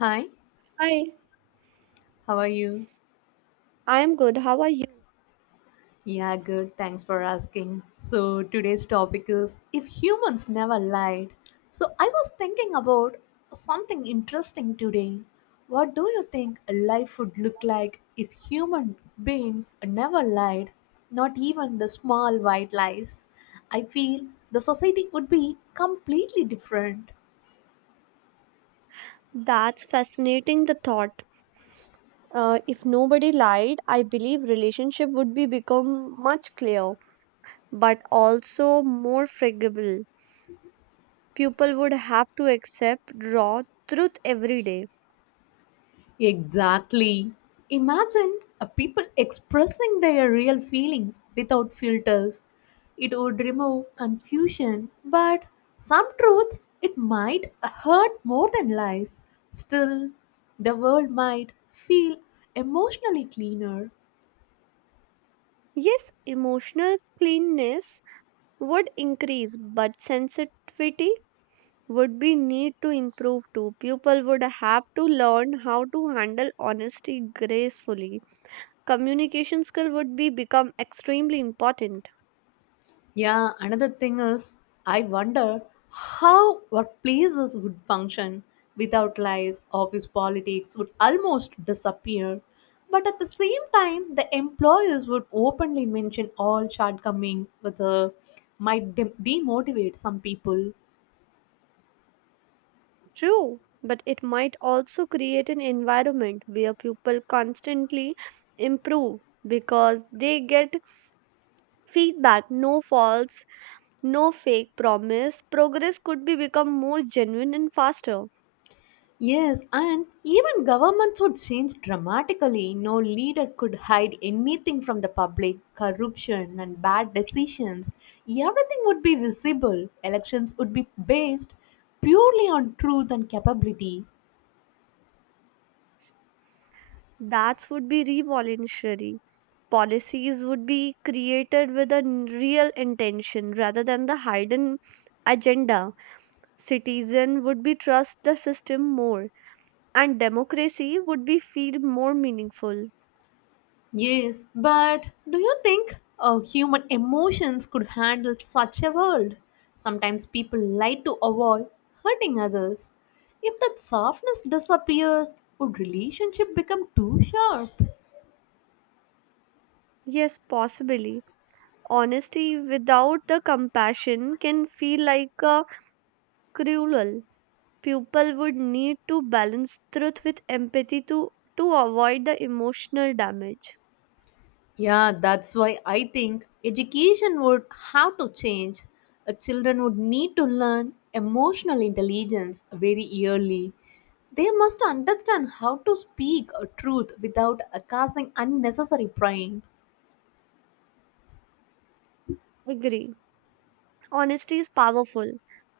Hi, Hi, how are you? I'm good. How are you? Yeah, good. Thanks for asking. So, today's topic is if humans never lied. So, I was thinking about something interesting today. What do you think a life would look like if human beings never lied? Not even the small white lies. I feel the society would be completely different. That's fascinating the thought. If nobody lied, I believe relationship would be become much clearer, but also more forgivable. People would have to accept raw truth every day. Exactly. Imagine people expressing their real feelings without filters. It would remove confusion, but some truth it might hurt more than lies. Still, the world might feel emotionally cleaner. Yes, emotional cleanness would increase, but sensitivity would be need to improve too. People would have to learn how to handle honesty gracefully communication skill would be become extremely important Yeah, another thing is, I wonder how workplaces would function without lies. Office politics would almost disappear. But at the same time, the employers would openly mention all shortcomings, which might demotivate some people. true but it might also create an environment where people constantly improve because they get feedback no faults no fake promise progress could be become more genuine and faster Yes, and even governments would change dramatically. No leader could hide anything from the public, corruption and bad decisions. Everything would be visible. Elections would be based purely on truth and capability. that would be revolutionary policies would be created with real intention rather than the hidden agenda citizen would be trust the system more and democracy would be feel more meaningful. Yes, but do you think human emotions could handle such a world? Sometimes people lie to avoid hurting others. If that softness disappears, would relationship become too sharp? Yes, possibly. Honesty without the compassion can feel like a cruel. People would need to balance truth with empathy to avoid the emotional damage. Yeah, that's why I think education would have to change. Children would need to learn emotional intelligence very early. They must understand how to speak a truth without causing unnecessary pain. Agree. Honesty is powerful,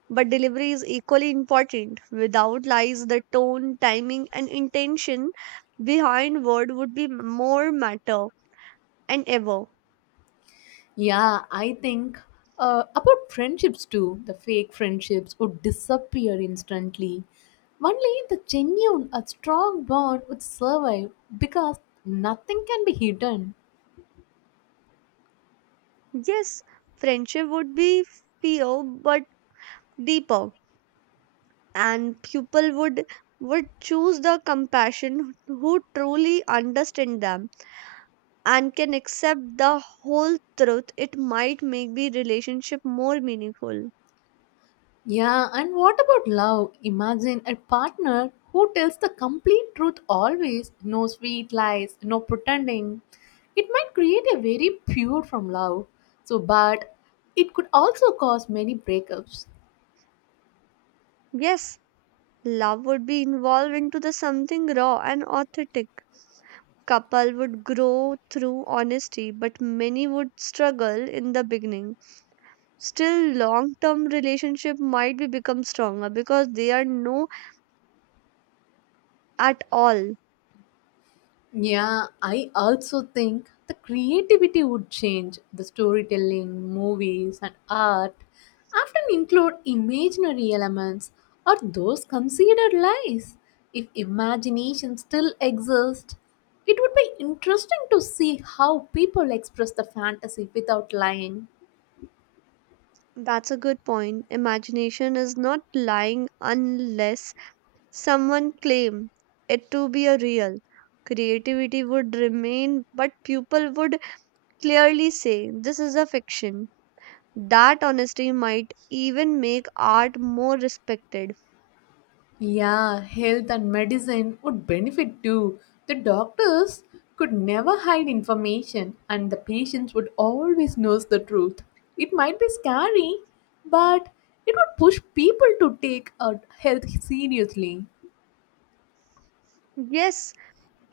but delivery is equally important. Without lies, the tone, timing, and intention behind word would be more matter and ever. Yeah, I think about friendships too. The fake friendships would disappear instantly. Only the genuine, a strong bond would survive because nothing can be hidden. Yes, friendship would be fewer but deeper, and people would choose the compassion who truly understand them and can accept the whole truth. It might make the relationship more meaningful. Yeah, and what about love? Imagine a partner who tells the complete truth always, no sweet lies, no pretending. It might create a very pure from love. So, but it could also cause many breakups. Yes, love would be involved into the something raw and authentic. Couple would grow through honesty, but many would struggle in the beginning. Still long term relationship might be become stronger because they are no at all. Yeah, I also think the creativity would change. The storytelling, movies, and art often include imaginary elements or those considered lies. If imagination still exists, it would be interesting to see how people express the fantasy without lying. That's a good point. Imagination is not lying unless someone claim it to be a real creativity would remain but people would clearly say this is a fiction that honesty might even make art more respected. Yeah, health and medicine would benefit too. The doctors could never hide information, and the patients would always know the truth. It might be scary, but it would push people to take health seriously. Yes,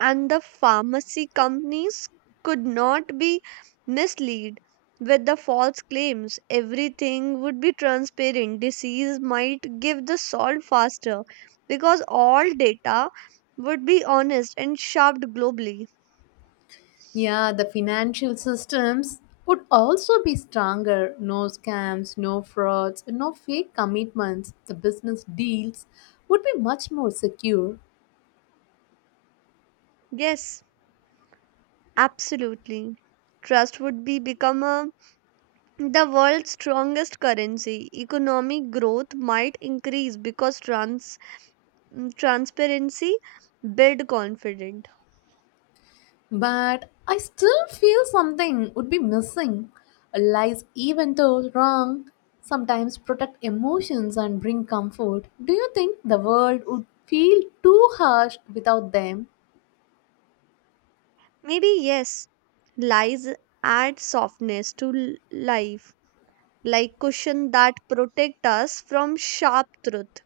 and the pharmacy companies could not be misled with the false claims. Everything would be transparent. Disease might give the salt faster because all data would be honest and shoved globally. Yeah, the financial systems would also be stronger. No scams, no frauds, no fake commitments. The business deals would be much more secure. Yes, absolutely. Trust would be become the world's strongest currency. Economic growth might increase because transparency build confidence. But I still feel something would be missing. Lies, even though wrong, sometimes protect emotions and bring comfort. Do you think the world would feel too harsh without them? Maybe yes, lies add softness to life like cushion that protect us from sharp truth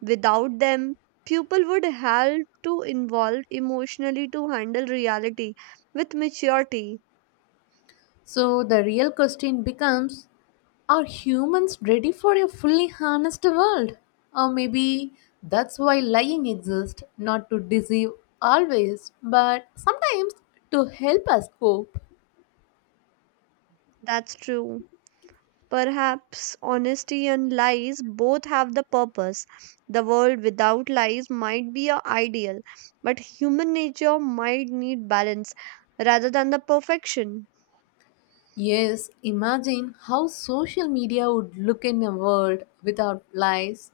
without them people would have to involve emotionally to handle reality with maturity. So the real question becomes are humans ready for a fully honest world? Or maybe that's why lying exists, not to deceive always, but sometimes to help us cope. That's true. Perhaps honesty and lies both have the purpose the world without lies might be a ideal but human nature might need balance rather than the perfection. Yes, imagine how social media would look in a world without lies.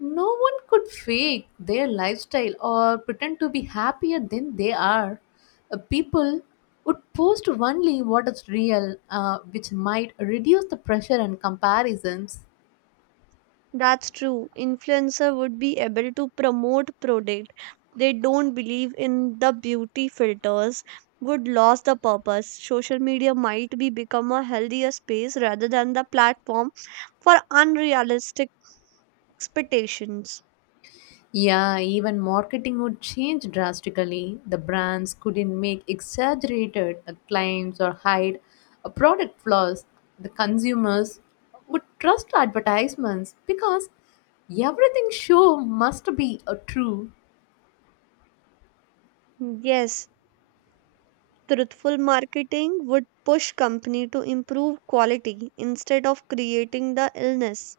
No one could fake their lifestyle or pretend to be happier than they are. People would post only what is real, which might reduce the pressure and comparisons. That's true. Influencer would be able to promote product they don't believe in the beauty filters would lose the purpose. Social media might be become a healthier space rather than the platform for unrealistic expectations. Yeah, even marketing would change drastically. The brands couldn't make exaggerated claims or hide product flaws. The consumers would trust advertisements because everything show must be a true. Yes, truthful marketing would push company to improve quality instead of creating the illness.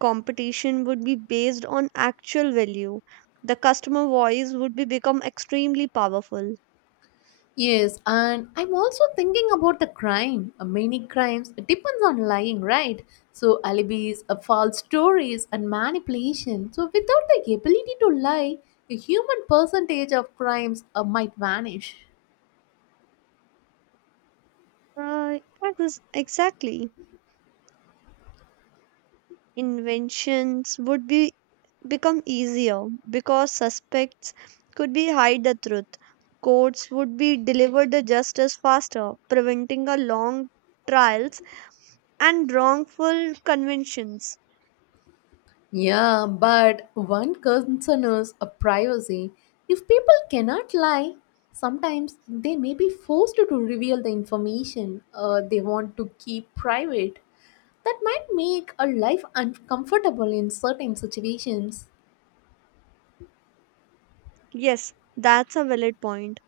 Competition would be based on actual value the customer voice would be become extremely powerful. Yes, and I'm also thinking about the crime. Many crimes depends on lying, right? So alibis, false stories, and manipulation. So without the ability to lie, a human percentage of crimes might vanish. uh, exactly, inventions would be become easier because suspects could be hide the truth courts would be delivered the justice faster preventing a long trials and wrongful conventions. Yeah, but one concern is a privacy. If people cannot lie, sometimes they may be forced to reveal the information they want to keep private. That might make a life uncomfortable in certain situations. Yes, that's a valid point.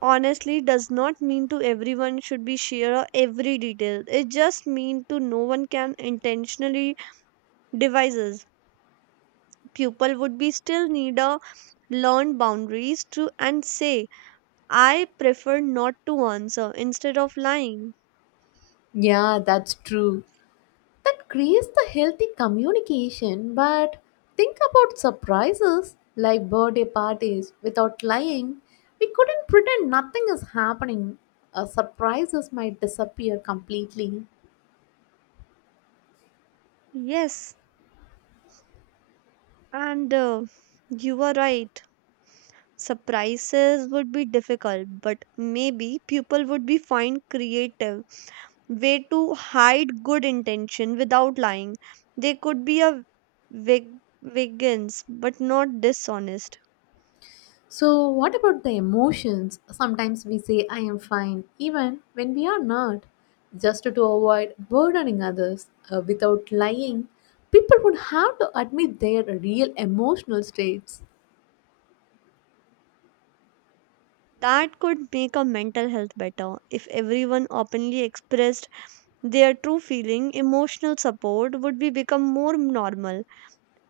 Honestly does not mean to everyone should be share or every detail it just mean to no one can intentionally devices people would be still need a learn boundaries to and say I prefer not to answer instead of lying. Yeah, that's true. That creates the healthy communication, but think about surprises like birthday parties. Without lying, we couldn't pretend nothing is happening. Surprises might disappear completely. Yes, and you are right. Surprises would be difficult but maybe people would be find creative way to hide good intention without lying. They could be a veg- vegans but not dishonest. So, what about the emotions? Sometimes we say, I am fine, even when we are not, just to avoid burdening others without lying. People would have to admit their real emotional states. That could make a mental health better if everyone openly expressed their true feeling. Emotional support would be become more normal.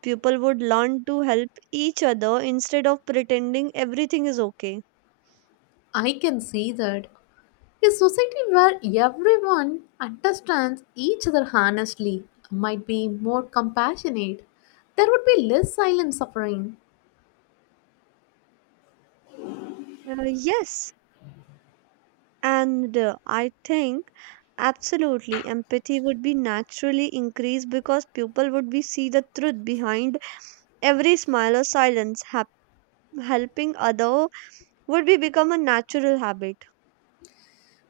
People would learn to help each other instead of pretending everything is okay. I can see that. A society where everyone understands each other honestly might be more compassionate. There would be less silent suffering. Yes, And I think absolutely empathy would be naturally increased because people would be see the truth behind every smile or silence. Helping other would be become a natural habit.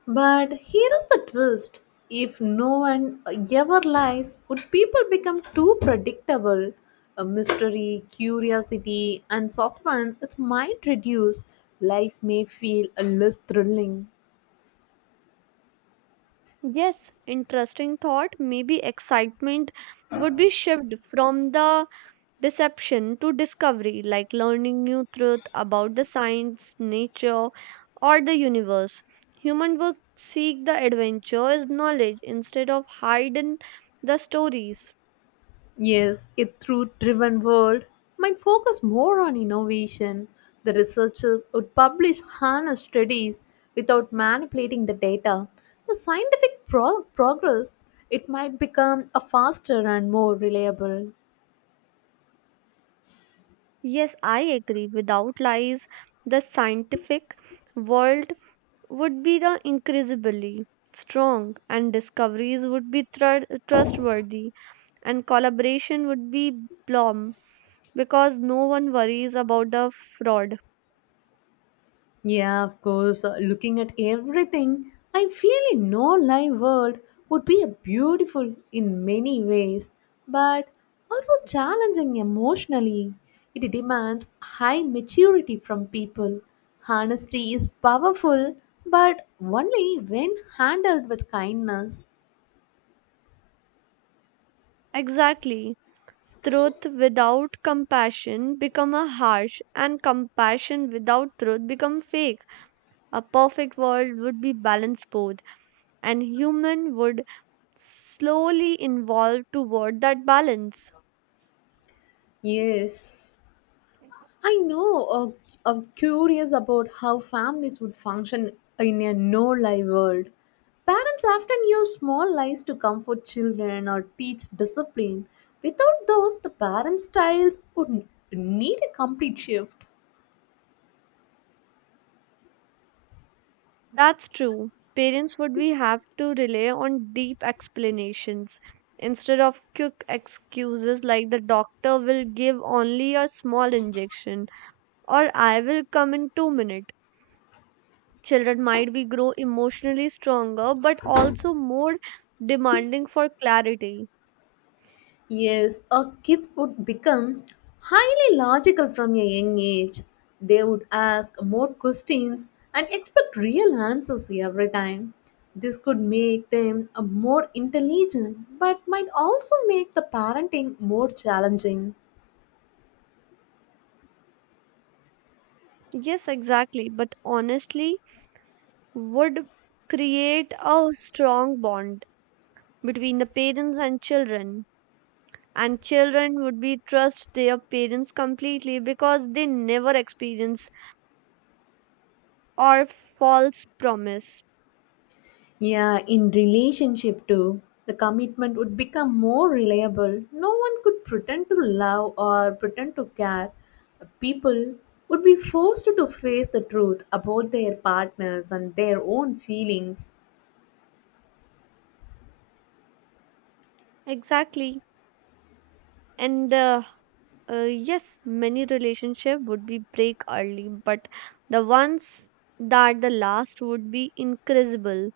But here is the twist if no one ever lies, would people become too predictable? A mystery, curiosity, and suspense it might reduce. Life may feel a less thrilling. Yes, interesting thought. Maybe excitement would be shift from the deception to discovery, like learning new truth about the science, nature, or the universe. Human will seek the adventure is knowledge instead of hiding the stories. Yes, a through driven world might focus more on innovation. The researchers would publish honest studies without manipulating the data. The scientific progress it might become a faster and more reliable. Yes, I agree. Without lies, the scientific world would be the increasingly strong, and discoveries would be trustworthy, and collaboration would be blom because no one worries about the fraud. Yeah, of course. Looking at everything, I feel a no life world would be a beautiful in many ways, but also challenging emotionally. It demands high maturity from people. Honesty is powerful, but only when handled with kindness. Exactly. Truth without compassion become a harsh and compassion without truth become fake a perfect world would be balanced both and human would slowly evolve toward that balance. Yes. I know. I'm curious about how families would function in a no lie world. Parents often use small lies to comfort children or teach discipline. Without those, the parent styles would need a complete shift. That's true. Parents would we have to rely on deep explanations instead of quick excuses like the doctor will give only a small injection or I will come in 2 minutes. Children might be grow emotionally stronger but also more demanding for clarity. Yes, our kids would become highly logical from a young age. They would ask more questions and expect real answers every time. This could make them more intelligent but might also make the parenting more challenging. Yes, exactly. But honestly, would create a strong bond between the parents and children. And children would be trust their parents completely because they never experience or false promise. Yeah, in relationship too, the commitment would become more reliable. No one could pretend to love or pretend to care. People would be forced to face the truth about their partners and their own feelings. Exactly. And Yes, many relationship would be break early, but the ones that the last would be incredible,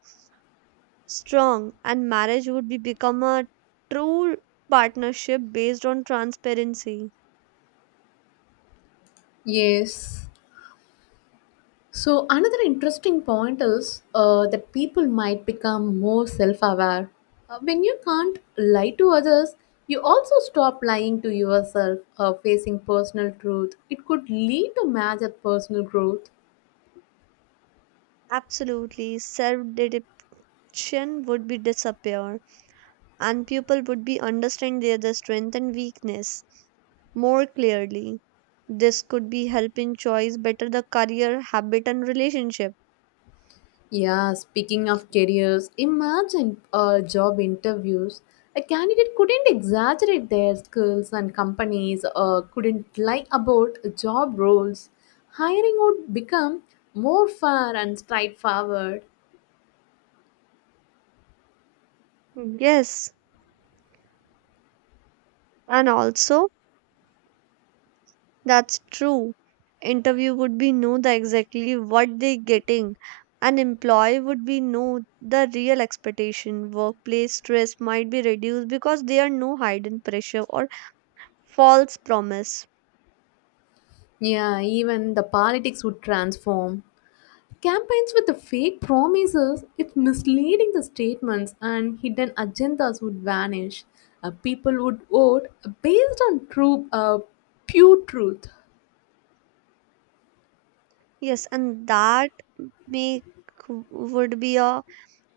strong, and marriage would be become a true partnership based on transparency. Yes. So, another interesting point is that people might become more self aware. When you can't lie to others, you also stop lying to yourself, facing personal truth. It could lead to major personal growth. Absolutely, self-deception would be disappear, and people would be understand their the strength and weakness more clearly. This could be help in choice better the career, habit, and relationship. Yeah, speaking of careers, imagine job interviews. A candidate couldn't exaggerate their skills, and companies couldn't lie about job roles. Hiring would become more fair and straightforward. Yes, and also that's true. Interview would be know the exactly what they getting. An employee would be know the real expectation. Workplace stress might be reduced because there are no hidden pressure or false promise. Yeah, even the politics would transform. Campaigns with the fake promises, if misleading the statements and hidden agendas would vanish. People would vote based on true, pure truth. Yes, and that make would be a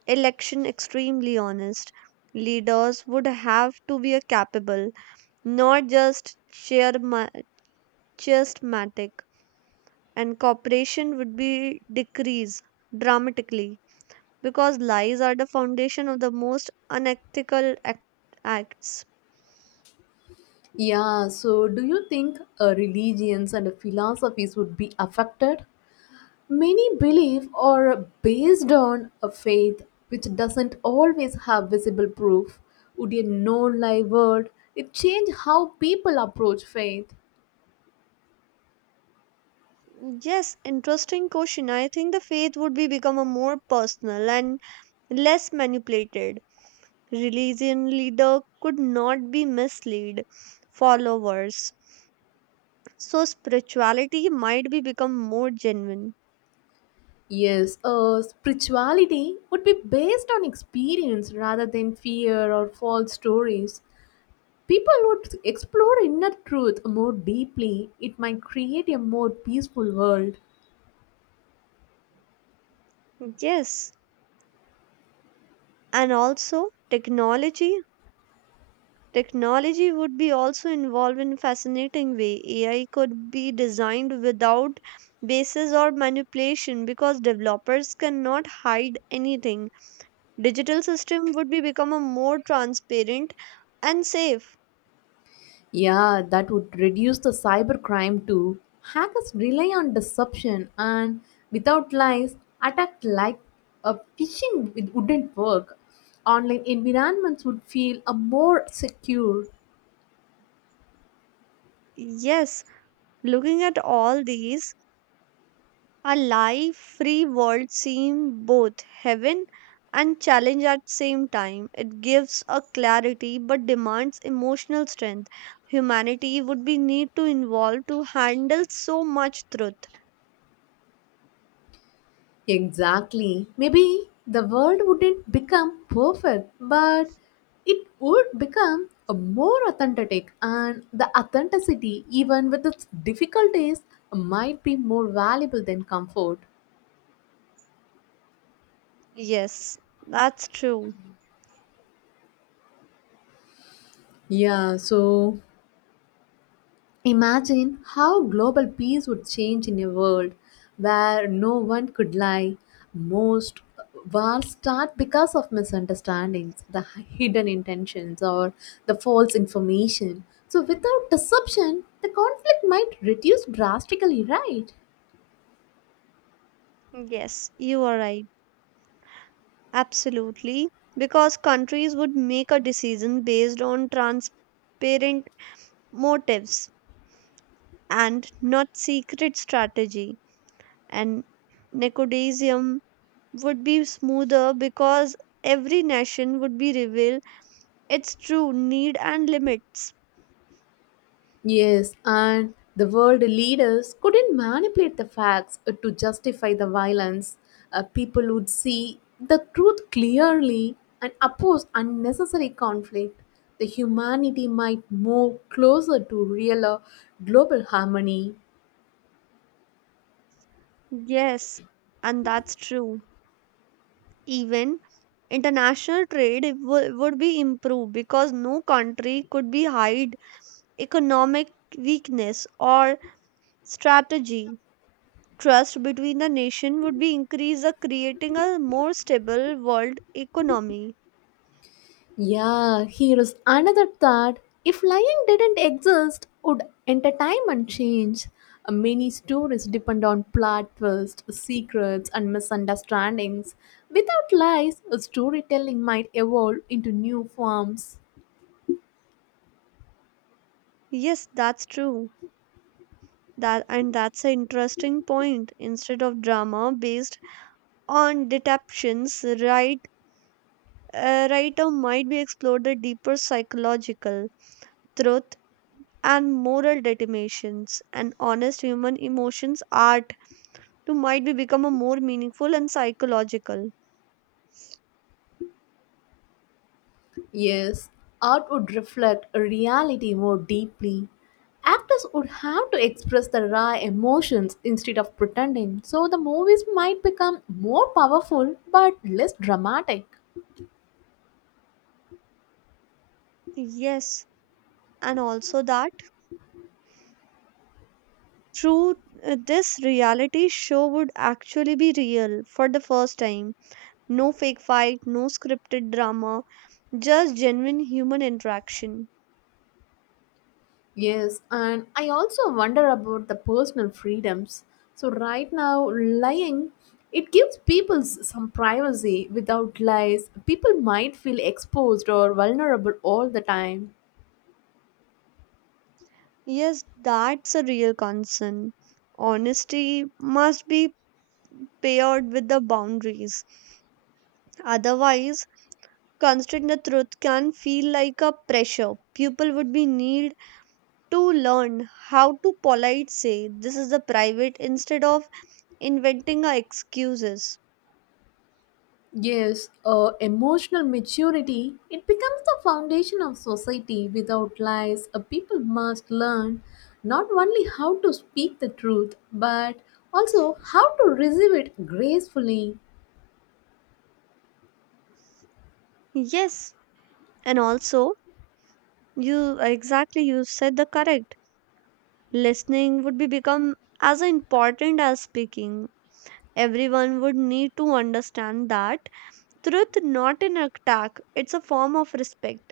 election extremely honest. Leaders would have to be a capable, not just charismatic. And cooperation would be decreased dramatically because lies are the foundation of the most unethical act- acts. Yeah, so do you think religions and philosophies would be affected? Many believe are based on a faith which doesn't always have visible proof. Would a no lie world it change how people approach faith? Yes interesting question I think the faith would be become a more personal and less manipulated religion leader could not be mislead followers so spirituality might be become more genuine. Yes, spirituality would be based on experience rather than fear or false stories. People would explore inner truth more deeply. It might create a more peaceful world. Yes, and also technology technology would be also involved in fascinating way. AI could be designed without basis or manipulation because developers cannot hide anything. Digital system would be become a more transparent and safe. Yeah, that would reduce the cybercrime too. Hackers rely on deception and without lies, attack like a phishing it wouldn't work. Online environments would feel a more secure. Yes, looking at all these a live, free world seems both heaven and challenge at same time. It gives a clarity but demands emotional strength. Humanity would be need to involve to handle so much truth. Exactly. Maybe the world wouldn't become perfect, but it would become a more authentic and the authenticity even with its difficulties might be more valuable than comfort. Yes, that's true. Yeah, so imagine how global peace would change in a world where no one could lie. Most wars start because of misunderstandings, the hidden intentions, or the false information. So, without deception, the conflict might reduce drastically, right? Yes, you are right. Absolutely. Because countries would make a decision based on transparent motives and not secret strategy and nepotism would be smoother because every nation would be reveal its true need and limits. Yes, and the world leaders couldn't manipulate the facts to justify the violence. People would see the truth clearly and oppose unnecessary conflict. The humanity might move closer to real global harmony. Yes, and that's true. Even international trade would be improved because no country could be hide economic weakness or strategy. Trust between the nation would be increased, creating a more stable world economy. Yeah, here's another thought. If lying didn't exist, would entertainment change? Many stories depend on plot twists, secrets, and misunderstandings. Without lies, storytelling might evolve into new forms. Yes, that's true. That's an interesting point. Instead of drama based on detaptions right, writer might be explored the deeper psychological truth and moral determinations and honest human emotions art to might be become a more meaningful and psychological. Yes, art would reflect reality more deeply. Actors would have to express the raw emotions instead of pretending, so the movies might become more powerful but less dramatic. Yes, and also that through, this reality show would actually be real for the first time no fake fight no scripted drama just genuine human interaction. Yes, and I also wonder about the personal freedoms. So right now, lying it gives people some privacy. Without lies, people might feel exposed or vulnerable all the time. Yes, that's a real concern. Honesty must be paired with the boundaries. Otherwise, constraint the truth can feel like a pressure. People would be need to learn how to polite say this is a private instead of inventing a excuses. Yes, emotional maturity it becomes the foundation of society. Without lies, people must learn not only how to speak the truth but also how to receive it gracefully. Yes, and also you exactly you said the correct. Listening would be become as important as speaking. Everyone would need to understand that truth, not an attack, it's a form of respect.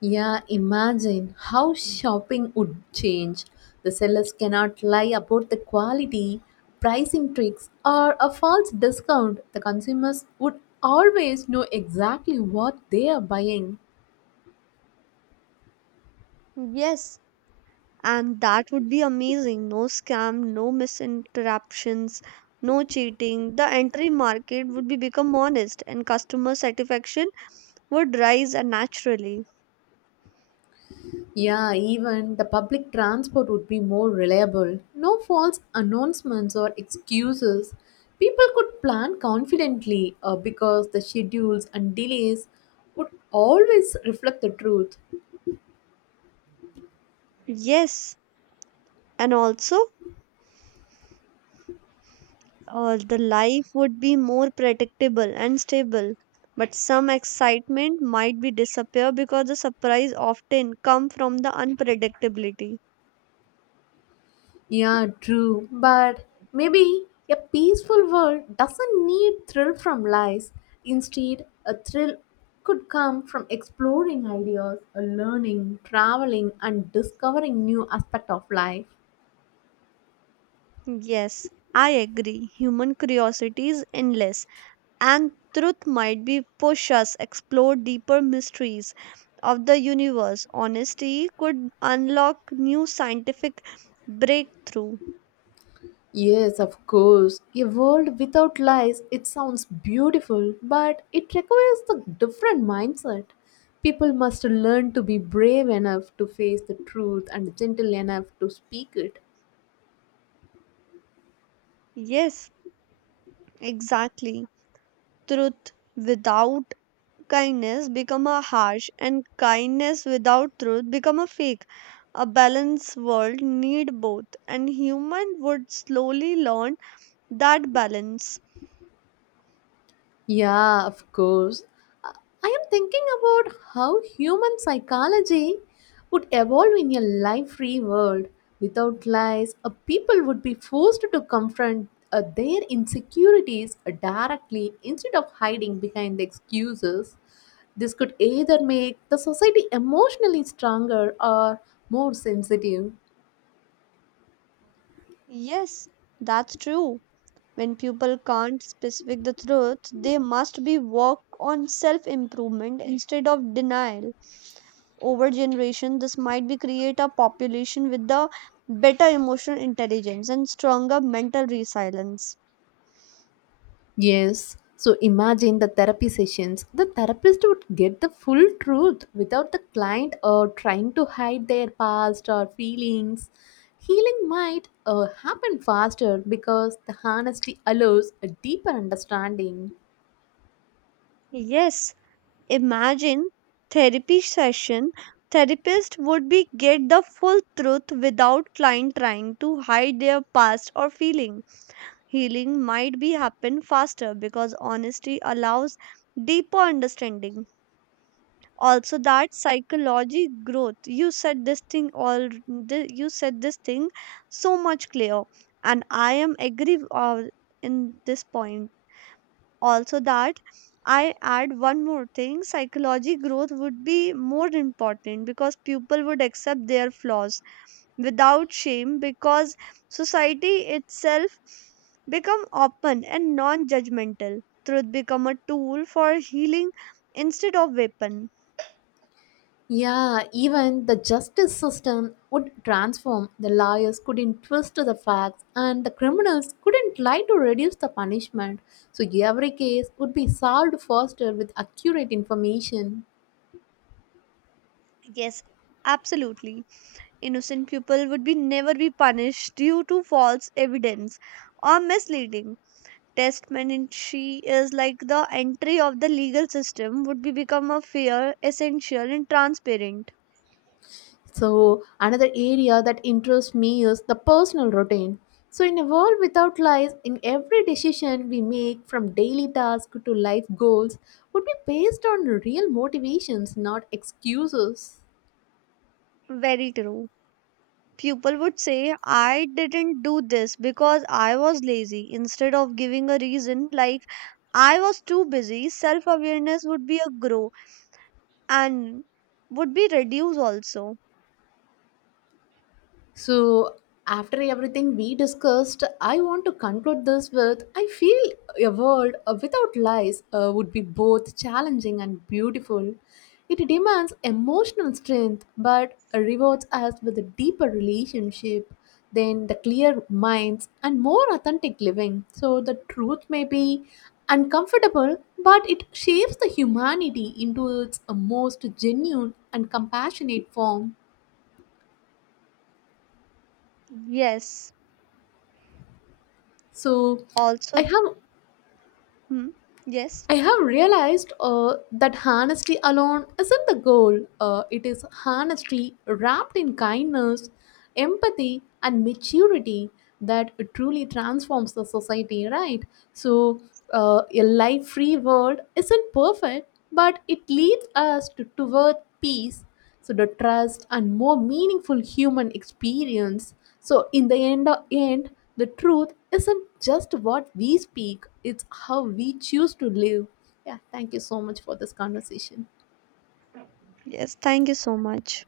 Yeah, imagine how shopping would change. The sellers cannot lie about the quality, pricing tricks, or a false discount. The consumers would always know exactly what they are buying. Yes, and that would be amazing. No scam, no misinterruptions, no cheating. The entry market would be become honest and customer satisfaction would rise naturally. Yeah, even the public transport would be more reliable. No false announcements or excuses. People could plan confidently because the schedules and delays would always reflect the truth. Yes, and also the life would be more predictable and stable. But some excitement might be disappear because the surprise often come from the unpredictability. Yeah, true. But maybe a peaceful world doesn't need thrill from lies. Instead, a thrill could come from exploring ideas, learning, traveling, and discovering new aspect of life. Yes, I agree. Human curiosity is endless, and truth might be push us explore deeper mysteries of the universe. Honesty could unlock new scientific breakthrough. Yes, of course. A world without lies, it sounds beautiful, but it requires a different mindset. People must learn to be brave enough to face the truth and gentle enough to speak it. Yes, exactly. Truth without kindness become a harsh, and kindness without truth become a fake. A balanced world need both, and human would slowly learn that balance. Yeah, of course. I I am thinking about how human psychology would evolve in a life free world. Without lies, people would be forced to confront their insecurities directly instead of hiding behind the excuses. This could either make the society emotionally stronger or more sensitive. Yes, that's true. When people can't specific the truth, they must be work on self-improvement instead of denial. Over generation, this might be create a population with the better emotional intelligence and stronger mental resilience. Yes. So imagine the therapy sessions. The therapist would get the full truth without the client trying to hide their past or feelings. Healing might happen faster because the honesty allows a deeper understanding. Yes, imagine therapy session. Therapist would be get the full truth without client trying to hide their past or feeling. Healing might be happen faster because honesty allows deeper understanding also that psychology growth you said this thing all you said this thing so much clear and I am agree uh, in this point also that I add one more thing psychology growth would be more important because people would accept their flaws without shame because society itself become open and non-judgmental truth become a tool for healing instead of weapon. Yeah, even the justice system would transform. The lawyers couldn't twist the facts, and the criminals couldn't lie to reduce the punishment. So every case would be solved faster with accurate information. Yes absolutely innocent people would be never be punished due to false evidence or misleading testamentary is like the entry of the legal system would be become a fair, essential, and transparent. So, another area that interests me is the personal routine. So, in a world without lies, in every decision we make from daily tasks to life goals would be based on real motivations, not excuses. Very true. People would say, I didn't do this because I was lazy, instead of giving a reason like I was too busy. Self awareness would be a grow and would be reduced also. So, after everything we discussed, I want to conclude this with I feel a world without lies would be both challenging and beautiful. It demands emotional strength but rewards us with a deeper relationship then the clear minds and more authentic living. So, the truth may be uncomfortable, but it shapes the humanity into its most genuine and compassionate form. Yes. So, I Also, have hmm, yes. I have realized that honesty alone isn't the goal. It is honesty wrapped in kindness, empathy, and maturity that truly transforms the society, right? So, a life free world isn't perfect, but it leads us to, toward peace, so the trust, and more meaningful human experience. So, in the end, end, the truth isn't just what we speak, it's how we choose to live. Yeah, thank you so much for this conversation. Yes. Thank you so much.